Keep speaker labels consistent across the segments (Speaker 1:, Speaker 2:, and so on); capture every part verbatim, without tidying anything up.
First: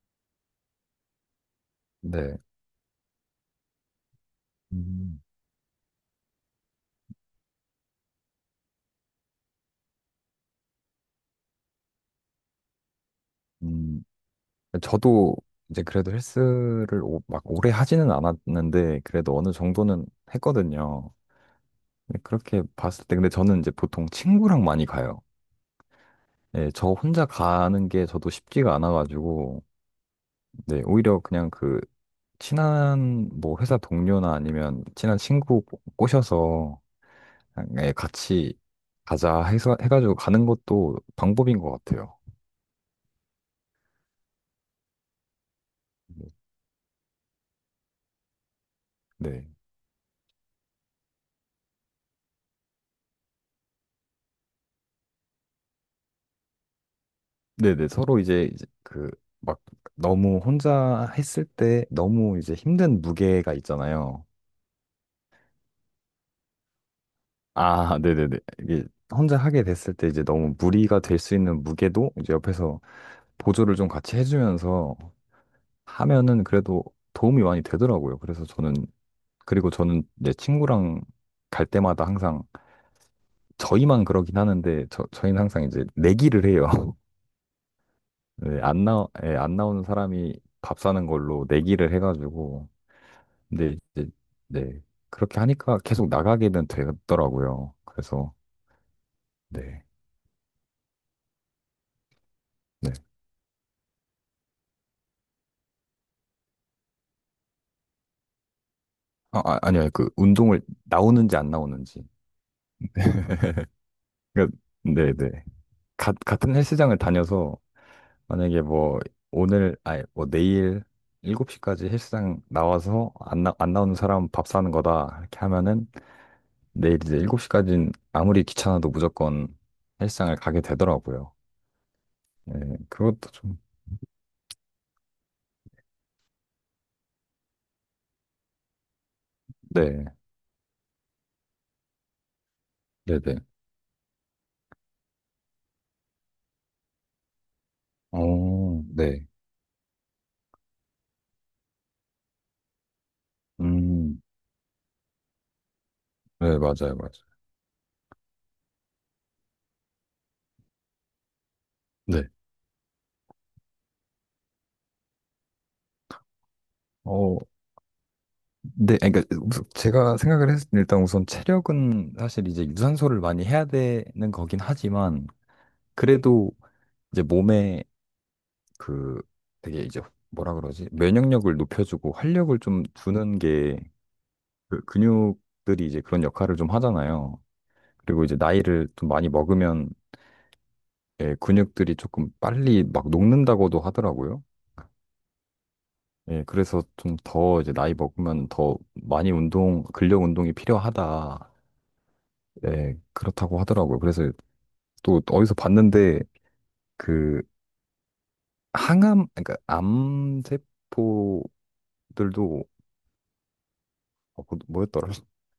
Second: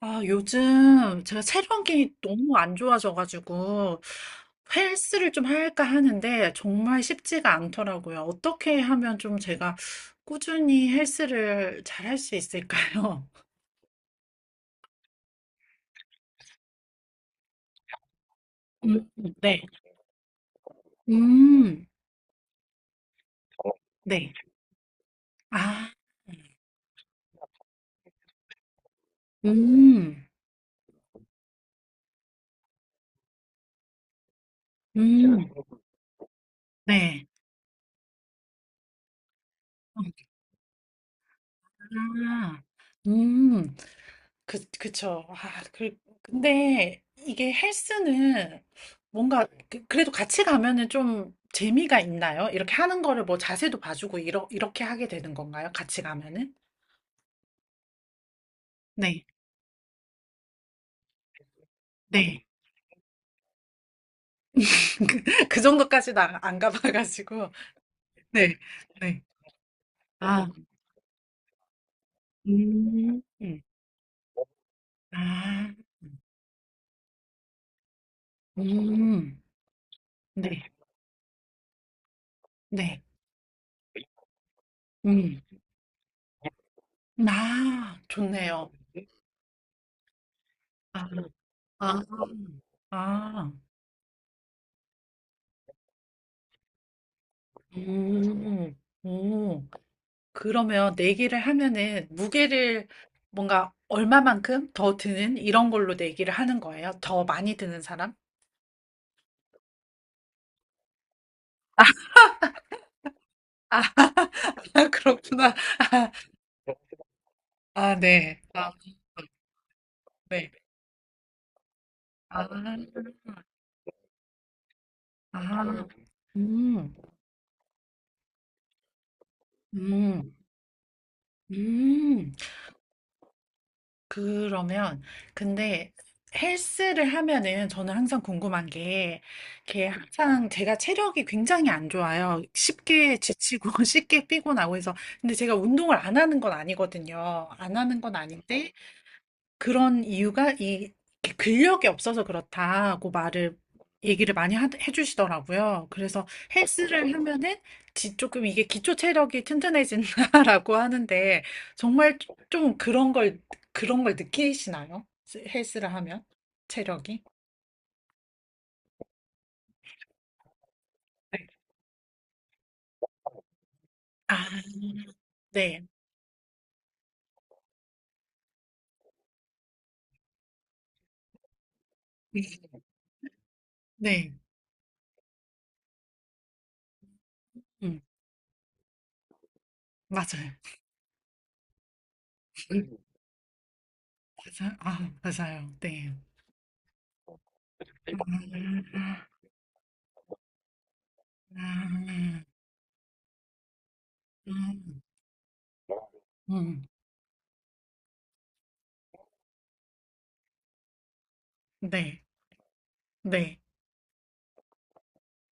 Speaker 1: 아, 요즘 제가 체력이
Speaker 2: 네.
Speaker 1: 너무 안 좋아져가지고
Speaker 2: 음,
Speaker 1: 헬스를 좀 할까 하는데 정말 쉽지가 않더라고요. 어떻게 하면 좀 제가 꾸준히 헬스를 잘 할 수 있을까요?
Speaker 2: 음, 저도 이제 그래도 헬스를 오- 막 오래 하지는 않았는데,
Speaker 1: 음,
Speaker 2: 그래도 어느
Speaker 1: 네.
Speaker 2: 정도는 했거든요.
Speaker 1: 음,
Speaker 2: 근데 그렇게 봤을 때, 근데 저는 이제 보통
Speaker 1: 네.
Speaker 2: 친구랑 많이 가요.
Speaker 1: 아,
Speaker 2: 네, 저 혼자 가는 게 저도 쉽지가 않아가지고,
Speaker 1: 음,
Speaker 2: 네, 오히려 그냥 그, 친한 뭐 회사 동료나 아니면 친한
Speaker 1: 음,
Speaker 2: 친구 꼬- 꼬셔서
Speaker 1: 네.
Speaker 2: 그냥, 예, 같이 가자 해서 해가지고 가는 것도 방법인 것 같아요.
Speaker 1: 아, 음. 그, 그쵸. 아, 그, 근데 이게 헬스는 뭔가
Speaker 2: 네.
Speaker 1: 그- 그래도 같이 가면은 좀 재미가 있나요? 이렇게 하는 거를 뭐 자세도 봐주고 이러, 이렇게 하게 되는 건가요? 같이 가면은?
Speaker 2: 네네, 서로 이제, 이제 그,
Speaker 1: 네,
Speaker 2: 막, 너무 혼자 했을 때 너무
Speaker 1: 네,
Speaker 2: 이제 힘든 무게가 있잖아요.
Speaker 1: 그 정도까지는 안, 안 가봐가지고.
Speaker 2: 아, 네네네.
Speaker 1: 네,
Speaker 2: 이게
Speaker 1: 네.
Speaker 2: 혼자 하게 됐을 때 이제
Speaker 1: 아,
Speaker 2: 너무 무리가 될 수 있는 무게도 이제 옆에서
Speaker 1: 음, 음,
Speaker 2: 보조를 좀 같이 해주면서
Speaker 1: 아,
Speaker 2: 하면은 그래도 도움이 많이 되더라고요. 그래서 저는,
Speaker 1: 음,
Speaker 2: 그리고 저는 이제
Speaker 1: 네,
Speaker 2: 친구랑 갈 때마다 항상
Speaker 1: 네,
Speaker 2: 저희만 그러긴 하는데 저,
Speaker 1: 음,
Speaker 2: 저희는 항상 이제 내기를 해요.
Speaker 1: 아,
Speaker 2: 네,
Speaker 1: 좋네요.
Speaker 2: 안 나, 예, 안 나오는 사람이 밥
Speaker 1: 아,
Speaker 2: 사는 걸로 내기를
Speaker 1: 아,
Speaker 2: 해가지고
Speaker 1: 아,
Speaker 2: 근데 이제 네 그렇게 하니까 계속 나가게는 되더라고요. 그래서
Speaker 1: 음, 오.
Speaker 2: 네,
Speaker 1: 그러면 내기를 하면은 무게를
Speaker 2: 네.
Speaker 1: 뭔가 얼마만큼 더 드는 이런 걸로 내기를 하는 거예요? 더 많이 드는 사람?
Speaker 2: 아, 아 아니요, 그 운동을 나오는지 안 나오는지
Speaker 1: 아,
Speaker 2: 그러니까 네네
Speaker 1: 그렇구나. 아,
Speaker 2: 가, 같은 헬스장을 다녀서
Speaker 1: 아, 네.
Speaker 2: 만약에
Speaker 1: 아,
Speaker 2: 뭐 오늘 아니 뭐
Speaker 1: 네.
Speaker 2: 내일 일곱 시까지
Speaker 1: 아,
Speaker 2: 헬스장 나와서 안, 나, 안 나오는 사람 밥 사는 거다 이렇게
Speaker 1: 아,
Speaker 2: 하면은
Speaker 1: 음,
Speaker 2: 내일 이제 일곱 시까지는 아무리 귀찮아도 무조건
Speaker 1: 음,
Speaker 2: 헬스장을 가게 되더라고요.
Speaker 1: 음.
Speaker 2: 네, 그것도 좀
Speaker 1: 그러면 근데 헬스를 하면은 저는 항상 궁금한 게, 이게
Speaker 2: 네
Speaker 1: 항상 제가 체력이 굉장히 안 좋아요. 쉽게
Speaker 2: 네네
Speaker 1: 지치고 쉽게 피곤하고 해서 근데 제가 운동을 안 하는 건 아니거든요. 안 하는 건 아닌데
Speaker 2: 어 네.
Speaker 1: 그런 이유가 이 근력이 없어서 그렇다고 말을
Speaker 2: 음,
Speaker 1: 얘기를 많이 하- 해주시더라고요. 그래서
Speaker 2: 네, 맞아요, 맞아요.
Speaker 1: 헬스를 하면은 지- 조금 이게 기초 체력이 튼튼해진다라고 하는데 정말
Speaker 2: 네.
Speaker 1: 좀 그런 걸 그런 걸 느끼시나요? 스- 헬스를 하면 체력이?
Speaker 2: 어, 네, 아니, 그러니까 우선 제가 생각을 했을 때 일단 우선 체력은 사실 이제 유산소를 많이 해야 되는
Speaker 1: 아,
Speaker 2: 거긴 하지만
Speaker 1: 네.
Speaker 2: 그래도 이제 몸에 그 되게 이제 뭐라 그러지? 면역력을 높여주고 활력을 좀 주는 게,
Speaker 1: 네.
Speaker 2: 그 근육들이 이제 그런 역할을 좀 하잖아요.
Speaker 1: 음,
Speaker 2: 그리고 이제 나이를 좀 많이 먹으면
Speaker 1: 맞아요.
Speaker 2: 예, 근육들이 조금 빨리
Speaker 1: 음,
Speaker 2: 막 녹는다고도 하더라고요.
Speaker 1: 맞아요. 아, 맞아요. 네.
Speaker 2: 예, 그래서 좀 더 이제 나이 먹으면 더
Speaker 1: 음,
Speaker 2: 많이 운동, 근력 운동이 필요하다.
Speaker 1: 음,
Speaker 2: 예, 그렇다고 하더라고요. 그래서
Speaker 1: 음, 음,
Speaker 2: 또 어디서 봤는데
Speaker 1: 음.
Speaker 2: 그 항암, 그러니까 암세포들도
Speaker 1: 네. 네.
Speaker 2: 어, 그 뭐였더라?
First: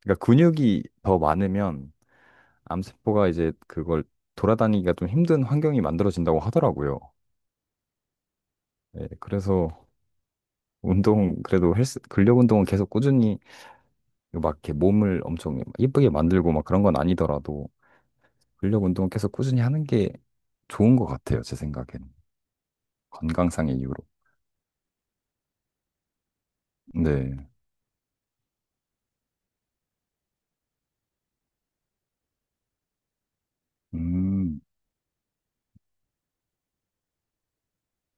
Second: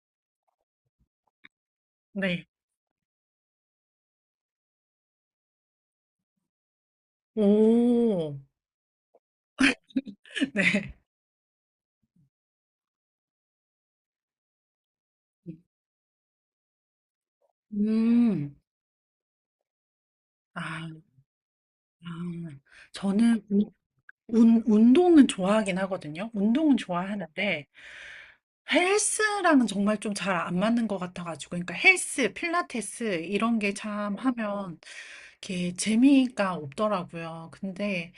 Speaker 2: 그러니까 근육이 더 많으면
Speaker 1: 네.
Speaker 2: 암세포가 이제 그걸 돌아다니기가 좀 힘든 환경이 만들어진다고 하더라고요.
Speaker 1: 오.
Speaker 2: 예, 그래서
Speaker 1: 네.
Speaker 2: 운동, 그래도 헬스 근력 운동은 계속 꾸준히, 막 이렇게 몸을 엄청 예쁘게 만들고 막 그런 건 아니더라도
Speaker 1: 음.
Speaker 2: 근력 운동을 계속 꾸준히 하는 게
Speaker 1: 아,
Speaker 2: 좋은 것 같아요, 제
Speaker 1: 아.
Speaker 2: 생각에는.
Speaker 1: 저는 운,
Speaker 2: 건강상의 이유로.
Speaker 1: 운- 운동은 좋아하긴 하거든요. 운동은
Speaker 2: 네.
Speaker 1: 좋아하는데 헬스랑은 정말 좀 잘 안 맞는 것 같아가지고, 그러니까 헬스, 필라테스 이런 게 참
Speaker 2: 음.
Speaker 1: 하면 이렇게 재미가 없더라고요. 근데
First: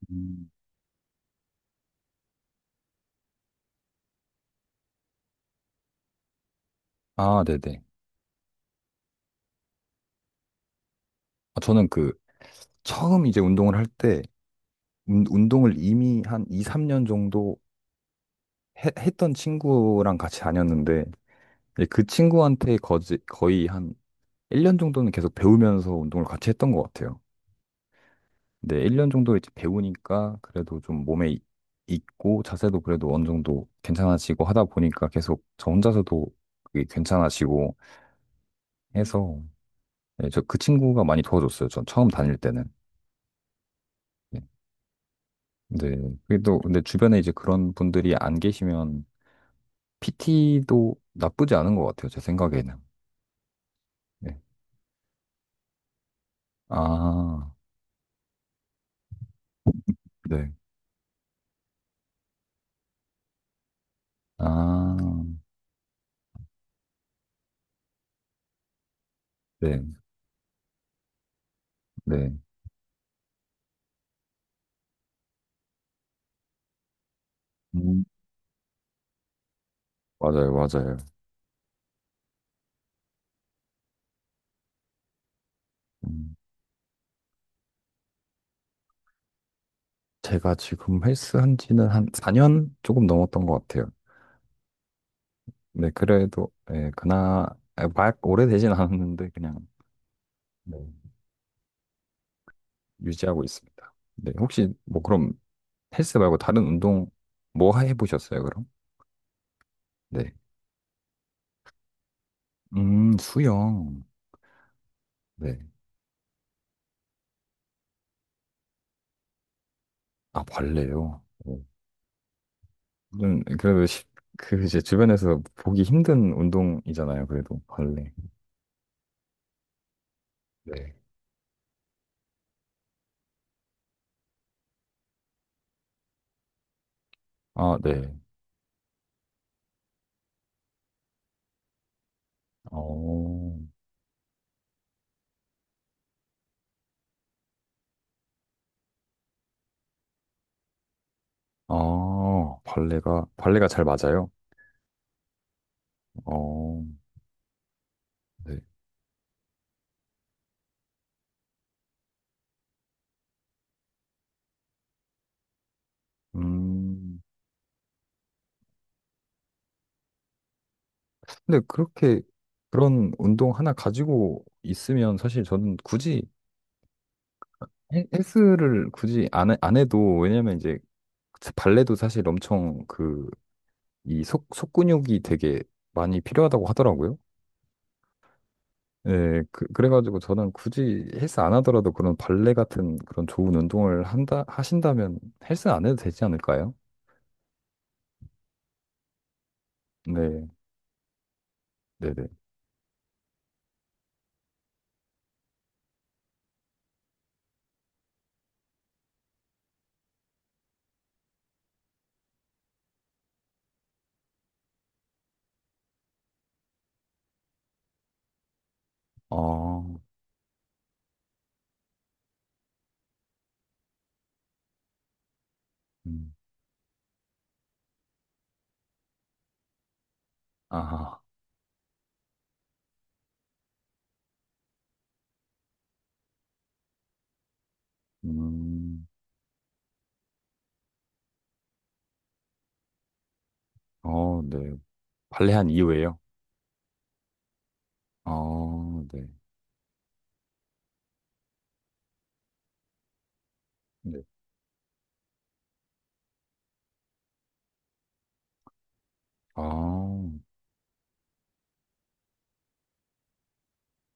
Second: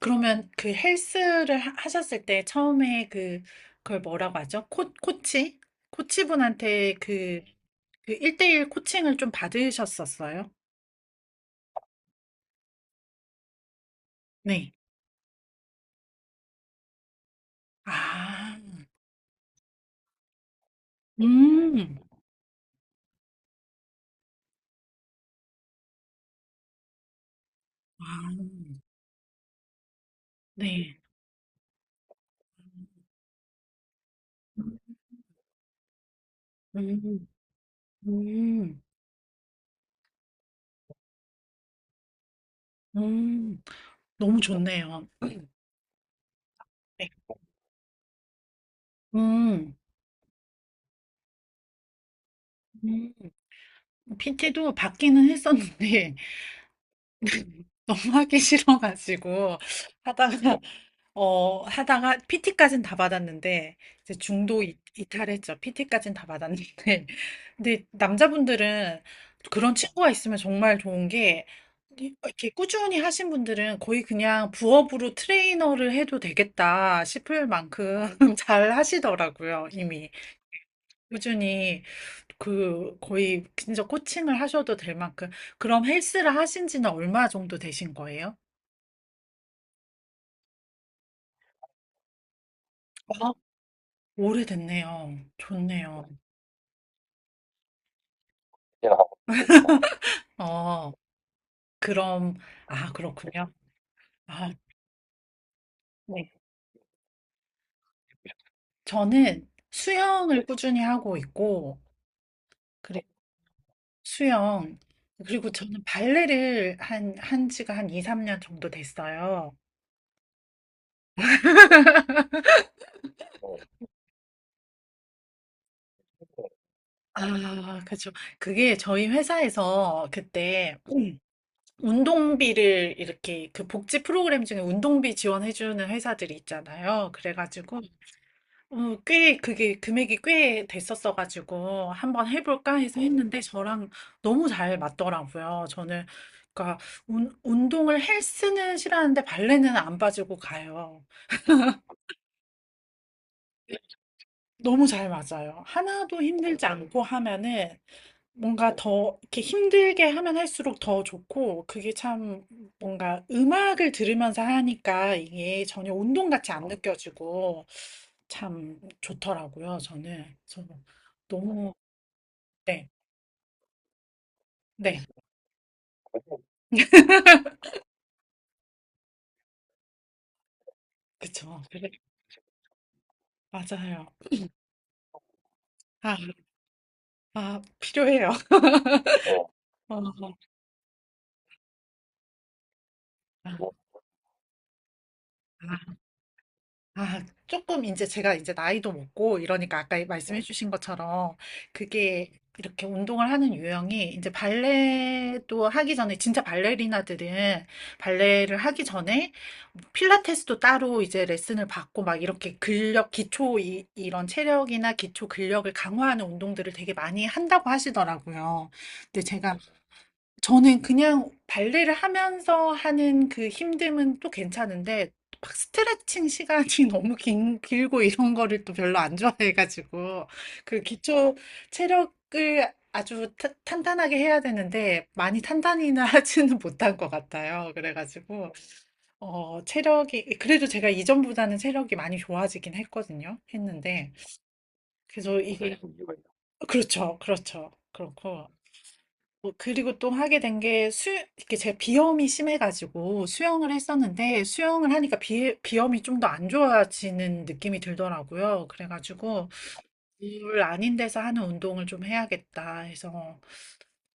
Speaker 1: 그러면
Speaker 2: 음.
Speaker 1: 그 헬스를 하- 하셨을 때 처음에 그 그걸 뭐라고 하죠? 코, 코치? 코치분한테 그,
Speaker 2: 아, 네네.
Speaker 1: 그 일 대일 코칭을 좀 받으셨었어요?
Speaker 2: 아, 저는 그, 처음 이제 운동을 할 때,
Speaker 1: 네.
Speaker 2: 운- 운동을 이미 한 이, 삼 년 정도
Speaker 1: 아,
Speaker 2: 해- 했던 친구랑 같이 다녔는데, 이제
Speaker 1: 음,
Speaker 2: 그 친구한테 거지, 거의 한 일 년 정도는 계속 배우면서 운동을 같이 했던 것 같아요.
Speaker 1: 아,
Speaker 2: 네, 일 년 정도 이제 배우니까 그래도
Speaker 1: 네.
Speaker 2: 좀 몸에 이- 익고 자세도 그래도 어느 정도 괜찮아지고 하다 보니까 계속 저 혼자서도 그게
Speaker 1: 음,
Speaker 2: 괜찮아지고
Speaker 1: 음,
Speaker 2: 해서, 네, 저 그 친구가 많이 도와줬어요. 전 처음 다닐 때는.
Speaker 1: 음, 너무
Speaker 2: 네.
Speaker 1: 좋네요.
Speaker 2: 근데 그게 또 근데
Speaker 1: 네.
Speaker 2: 주변에 이제 그런 분들이 안 계시면
Speaker 1: 음,
Speaker 2: 피티도 나쁘지 않은 것 같아요. 제 생각에는.
Speaker 1: 음.
Speaker 2: 네.
Speaker 1: 피티도 받기는 했었는데,
Speaker 2: 아,
Speaker 1: 너무 하기 싫어가지고,
Speaker 2: 네.
Speaker 1: 하다가, 어, 하다가, 피티까진 다 받았는데, 이제 중도 이,
Speaker 2: 아,
Speaker 1: 이탈했죠. 피티까진 다 받았는데. 근데 남자분들은 그런
Speaker 2: 네.
Speaker 1: 친구가 있으면 정말 좋은 게,
Speaker 2: 네.
Speaker 1: 이렇게 꾸준히 하신 분들은 거의 그냥 부업으로 트레이너를 해도 되겠다 싶을
Speaker 2: 음,
Speaker 1: 만큼 잘 하시더라고요, 이미.
Speaker 2: 맞아요, 맞아요.
Speaker 1: 꾸준히. 그 거의 진짜 코칭을 하셔도 될 만큼 그럼 헬스를
Speaker 2: 음.
Speaker 1: 하신 지는 얼마 정도 되신 거예요?
Speaker 2: 제가 지금 헬스 한 지는 한 사 년 조금
Speaker 1: 어,
Speaker 2: 넘었던 것 같아요.
Speaker 1: 오래됐네요.
Speaker 2: 네,
Speaker 1: 좋네요.
Speaker 2: 그래도, 예, 그나, 아, 막 오래되진 않았는데, 그냥, 네,
Speaker 1: 어, 그럼 아,
Speaker 2: 유지하고
Speaker 1: 그렇군요.
Speaker 2: 있습니다. 네,
Speaker 1: 아,
Speaker 2: 혹시, 뭐, 그럼, 헬스
Speaker 1: 네.
Speaker 2: 말고 다른 운동, 뭐 해보셨어요, 그럼?
Speaker 1: 저는
Speaker 2: 네.
Speaker 1: 수영을 꾸준히 하고 있고 그리고
Speaker 2: 음, 수영.
Speaker 1: 수영 그리고
Speaker 2: 네.
Speaker 1: 저는 발레를 한, 한 지가 한 이, 삼 년 정도 됐어요.
Speaker 2: 아, 발레요. 네. 음, 그래도, 쉽- 그, 이제, 주변에서 보기 힘든 운동이잖아요, 그래도,
Speaker 1: 아, 그죠.
Speaker 2: 발레.
Speaker 1: 그게 저희 회사에서 그때
Speaker 2: 네.
Speaker 1: 운동비를 이렇게 그 복지 프로그램 중에 운동비 지원해주는 회사들이 있잖아요.
Speaker 2: 아,
Speaker 1: 그래가지고
Speaker 2: 네.
Speaker 1: 어, 꽤 그게 금액이 꽤 됐었어가지고 한번 해볼까 해서 했는데
Speaker 2: 어,
Speaker 1: 저랑 너무 잘 맞더라고요. 저는 그러니까 운, 운동을 헬스는 싫어하는데 발레는 안 빠지고 가요.
Speaker 2: 아, 발레가, 발레가 잘 맞아요?
Speaker 1: 너무 잘 맞아요. 하나도 힘들지
Speaker 2: 어.
Speaker 1: 않고 하면은
Speaker 2: 네.
Speaker 1: 뭔가 더 이렇게 힘들게 하면 할수록 더 좋고, 그게 참 뭔가 음악을 들으면서 하니까 이게 전혀 운동 같이 안
Speaker 2: 음,
Speaker 1: 느껴지고 참 좋더라고요, 저는. 저
Speaker 2: 근데
Speaker 1: 너무,
Speaker 2: 그렇게
Speaker 1: 네,
Speaker 2: 그런 운동 하나 가지고
Speaker 1: 네,
Speaker 2: 있으면 사실 저는 굳이 헬- 헬스를 굳이 안, 해- 안 해도, 왜냐면 이제
Speaker 1: 그쵸. 그래,
Speaker 2: 발레도 사실 엄청 그
Speaker 1: 맞아요.
Speaker 2: 이 속, 속 근육이 되게
Speaker 1: 아,
Speaker 2: 많이 필요하다고 하더라고요.
Speaker 1: 아, 필요해요.
Speaker 2: 예, 그,
Speaker 1: 어,
Speaker 2: 그래가지고 저는 굳이 헬스 안 하더라도 그런 발레 같은 그런 좋은
Speaker 1: 아,
Speaker 2: 운동을 한다, 하신다면 헬스 안 해도
Speaker 1: 아.
Speaker 2: 되지 않을까요?
Speaker 1: 아, 조금 이제 제가 이제 나이도 먹고 이러니까 아까 말씀해
Speaker 2: 네,
Speaker 1: 주신 것처럼
Speaker 2: 네네.
Speaker 1: 그게 이렇게 운동을 하는 유형이 이제 발레도 하기 전에 진짜 발레리나들은 발레를 하기 전에 필라테스도 따로 이제 레슨을 받고 막 이렇게 근력 기초 이, 이런 체력이나 기초 근력을 강화하는 운동들을 되게 많이 한다고 하시더라고요. 근데 제가
Speaker 2: 아,
Speaker 1: 저는 그냥 발레를 하면서 하는 그 힘듦은 또 괜찮은데 막 스트레칭
Speaker 2: 음,
Speaker 1: 시간이 너무 긴, 길고 이런 거를 또 별로 안 좋아해가지고 그
Speaker 2: 아하,
Speaker 1: 기초 체력을 아주 타- 탄탄하게 해야 되는데 많이 탄탄히는 하지는 못한 것 같아요. 그래가지고
Speaker 2: 음,
Speaker 1: 어, 체력이 그래도 제가 이전보다는 체력이 많이 좋아지긴 했거든요. 했는데
Speaker 2: 어, 네.
Speaker 1: 그래서 어,
Speaker 2: 발레 한
Speaker 1: 이게
Speaker 2: 이후에요.
Speaker 1: 그렇죠, 그렇죠. 그렇고
Speaker 2: 아, 네.
Speaker 1: 어, 그리고 또 하게 된 게 수, 이렇게 제 비염이 심해가지고 수영을
Speaker 2: 네.
Speaker 1: 했었는데 수영을 하니까 비, 비염이 좀 더 안 좋아지는 느낌이 들더라고요. 그래가지고
Speaker 2: 아,
Speaker 1: 물 아닌 데서 하는 운동을 좀 해야겠다 해서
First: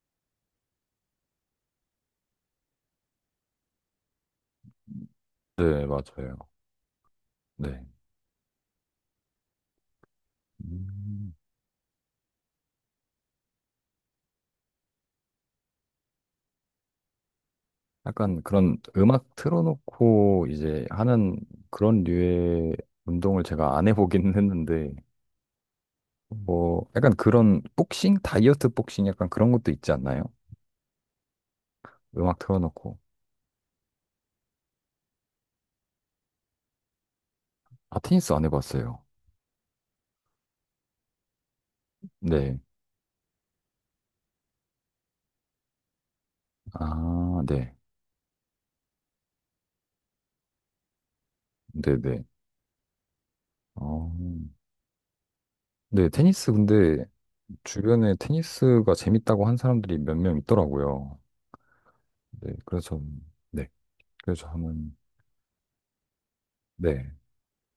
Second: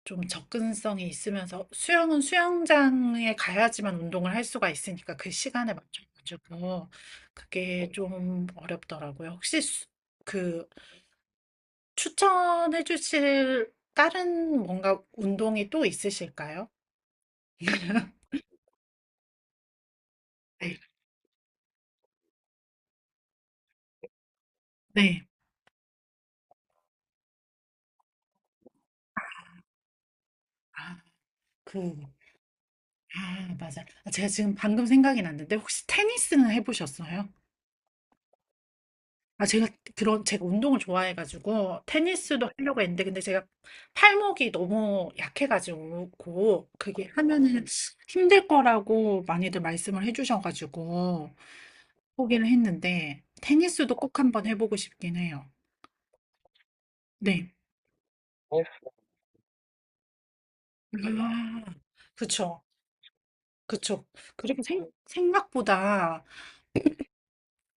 Speaker 1: 좀 접근성이 있으면서 수영은 수영장에 가야지만 운동을 할 수가 있으니까 그 시간에
Speaker 2: 네, 맞아요.
Speaker 1: 맞춰가지고
Speaker 2: 네.
Speaker 1: 그게 좀 어렵더라고요. 혹시 수- 그
Speaker 2: 음,
Speaker 1: 추천해 주실 다른 뭔가 운동이 또 있으실까요?
Speaker 2: 약간 그런 음악 틀어놓고 이제 하는 그런 류의 운동을 제가 안 해보긴 했는데,
Speaker 1: 네.
Speaker 2: 뭐, 약간 그런 복싱? 다이어트 복싱 약간 그런 것도 있지 않나요?
Speaker 1: 아, 그,
Speaker 2: 음악 틀어놓고.
Speaker 1: 아, 맞아. 아, 제가 지금 방금 생각이 났는데, 혹시 테니스는 해보셨어요?
Speaker 2: 아, 테니스 안 해봤어요.
Speaker 1: 아, 제가 그런, 제가 운동을 좋아해가지고, 테니스도
Speaker 2: 네.
Speaker 1: 하려고 했는데, 근데 제가 팔목이 너무 약해가지고, 그게
Speaker 2: 아,
Speaker 1: 하면은
Speaker 2: 네.
Speaker 1: 힘들 거라고 많이들 말씀을 해주셔가지고,
Speaker 2: 네네.
Speaker 1: 포기를 했는데, 테니스도
Speaker 2: 어,
Speaker 1: 꼭 한번 해보고 싶긴 해요.
Speaker 2: 네, 테니스 근데
Speaker 1: 네.
Speaker 2: 주변에 테니스가 재밌다고 한 사람들이 몇 명 있더라고요.
Speaker 1: 아,
Speaker 2: 네,
Speaker 1: 그쵸.
Speaker 2: 그래서, 네.
Speaker 1: 그쵸.
Speaker 2: 그래서
Speaker 1: 그리고 생,
Speaker 2: 하는,
Speaker 1: 생각보다
Speaker 2: 네.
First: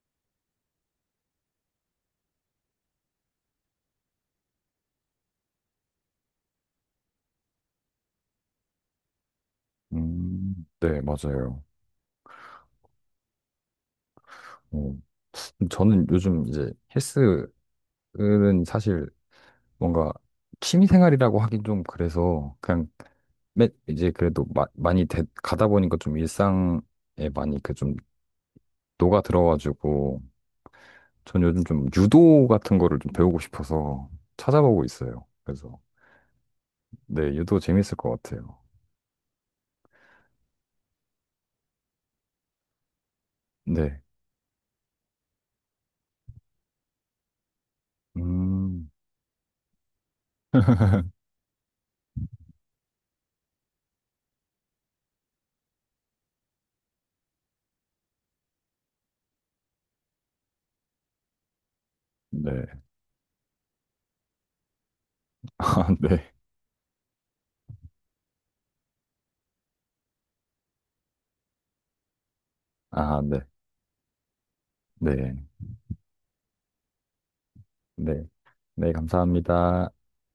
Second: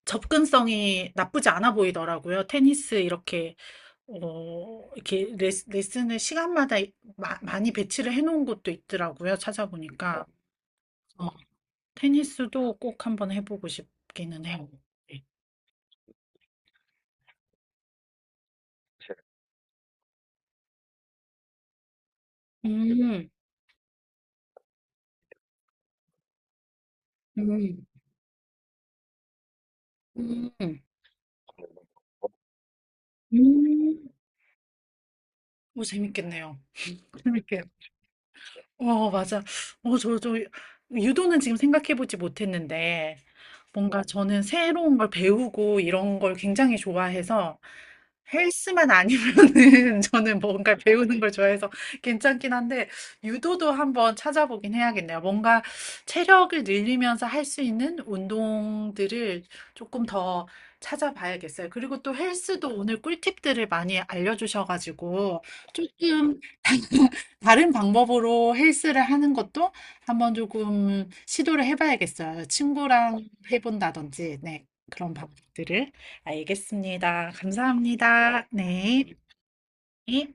Speaker 1: 접근성이 나쁘지 않아 보이더라고요. 테니스 이렇게 어, 이렇게 레스, 레슨을 시간마다 이- 마- 많이 배치를 해놓은 곳도 있더라고요. 찾아보니까
Speaker 2: 음, 네,
Speaker 1: 어,
Speaker 2: 맞아요.
Speaker 1: 테니스도 꼭 한번 해보고 싶기는 해요.
Speaker 2: 어,
Speaker 1: 네.
Speaker 2: 저는 요즘 이제 헬스는 사실 뭔가 취미 생활이라고 하긴 좀 그래서 그냥,
Speaker 1: 음,
Speaker 2: 매, 이제 그래도 마, 많이 되, 가다 보니까 좀 일상에 많이 그
Speaker 1: 음,
Speaker 2: 좀 녹아 들어가지고
Speaker 1: 음,
Speaker 2: 전 요즘 좀 유도 같은 거를 좀 배우고
Speaker 1: 음,
Speaker 2: 싶어서 찾아보고 있어요. 그래서
Speaker 1: 오, 재밌겠네요.
Speaker 2: 네, 유도
Speaker 1: 재밌게.
Speaker 2: 재밌을 것 같아요.
Speaker 1: 어, 맞아. 어, 저, 저, 유도는 지금 생각해보지 못했는데,
Speaker 2: 네.
Speaker 1: 뭔가 저는 새로운 걸 배우고 이런 걸 굉장히 좋아해서, 헬스만
Speaker 2: 음,
Speaker 1: 아니면은 저는 뭔가 배우는 걸 좋아해서 괜찮긴 한데, 유도도 한번 찾아보긴 해야겠네요. 뭔가 체력을 늘리면서 할 수 있는 운동들을 조금 더 찾아봐야겠어요. 그리고 또
Speaker 2: 네.
Speaker 1: 헬스도 오늘 꿀팁들을 많이 알려주셔가지고,
Speaker 2: 아, 네.
Speaker 1: 조금 다른 방법으로 헬스를 하는 것도 한번 조금 시도를 해봐야겠어요.
Speaker 2: 아,
Speaker 1: 친구랑
Speaker 2: 네.
Speaker 1: 해본다든지, 네, 그런
Speaker 2: 네.
Speaker 1: 방법들을 알겠습니다.
Speaker 2: 네.
Speaker 1: 감사합니다.
Speaker 2: 네,
Speaker 1: 네.
Speaker 2: 감사합니다.
Speaker 1: 네.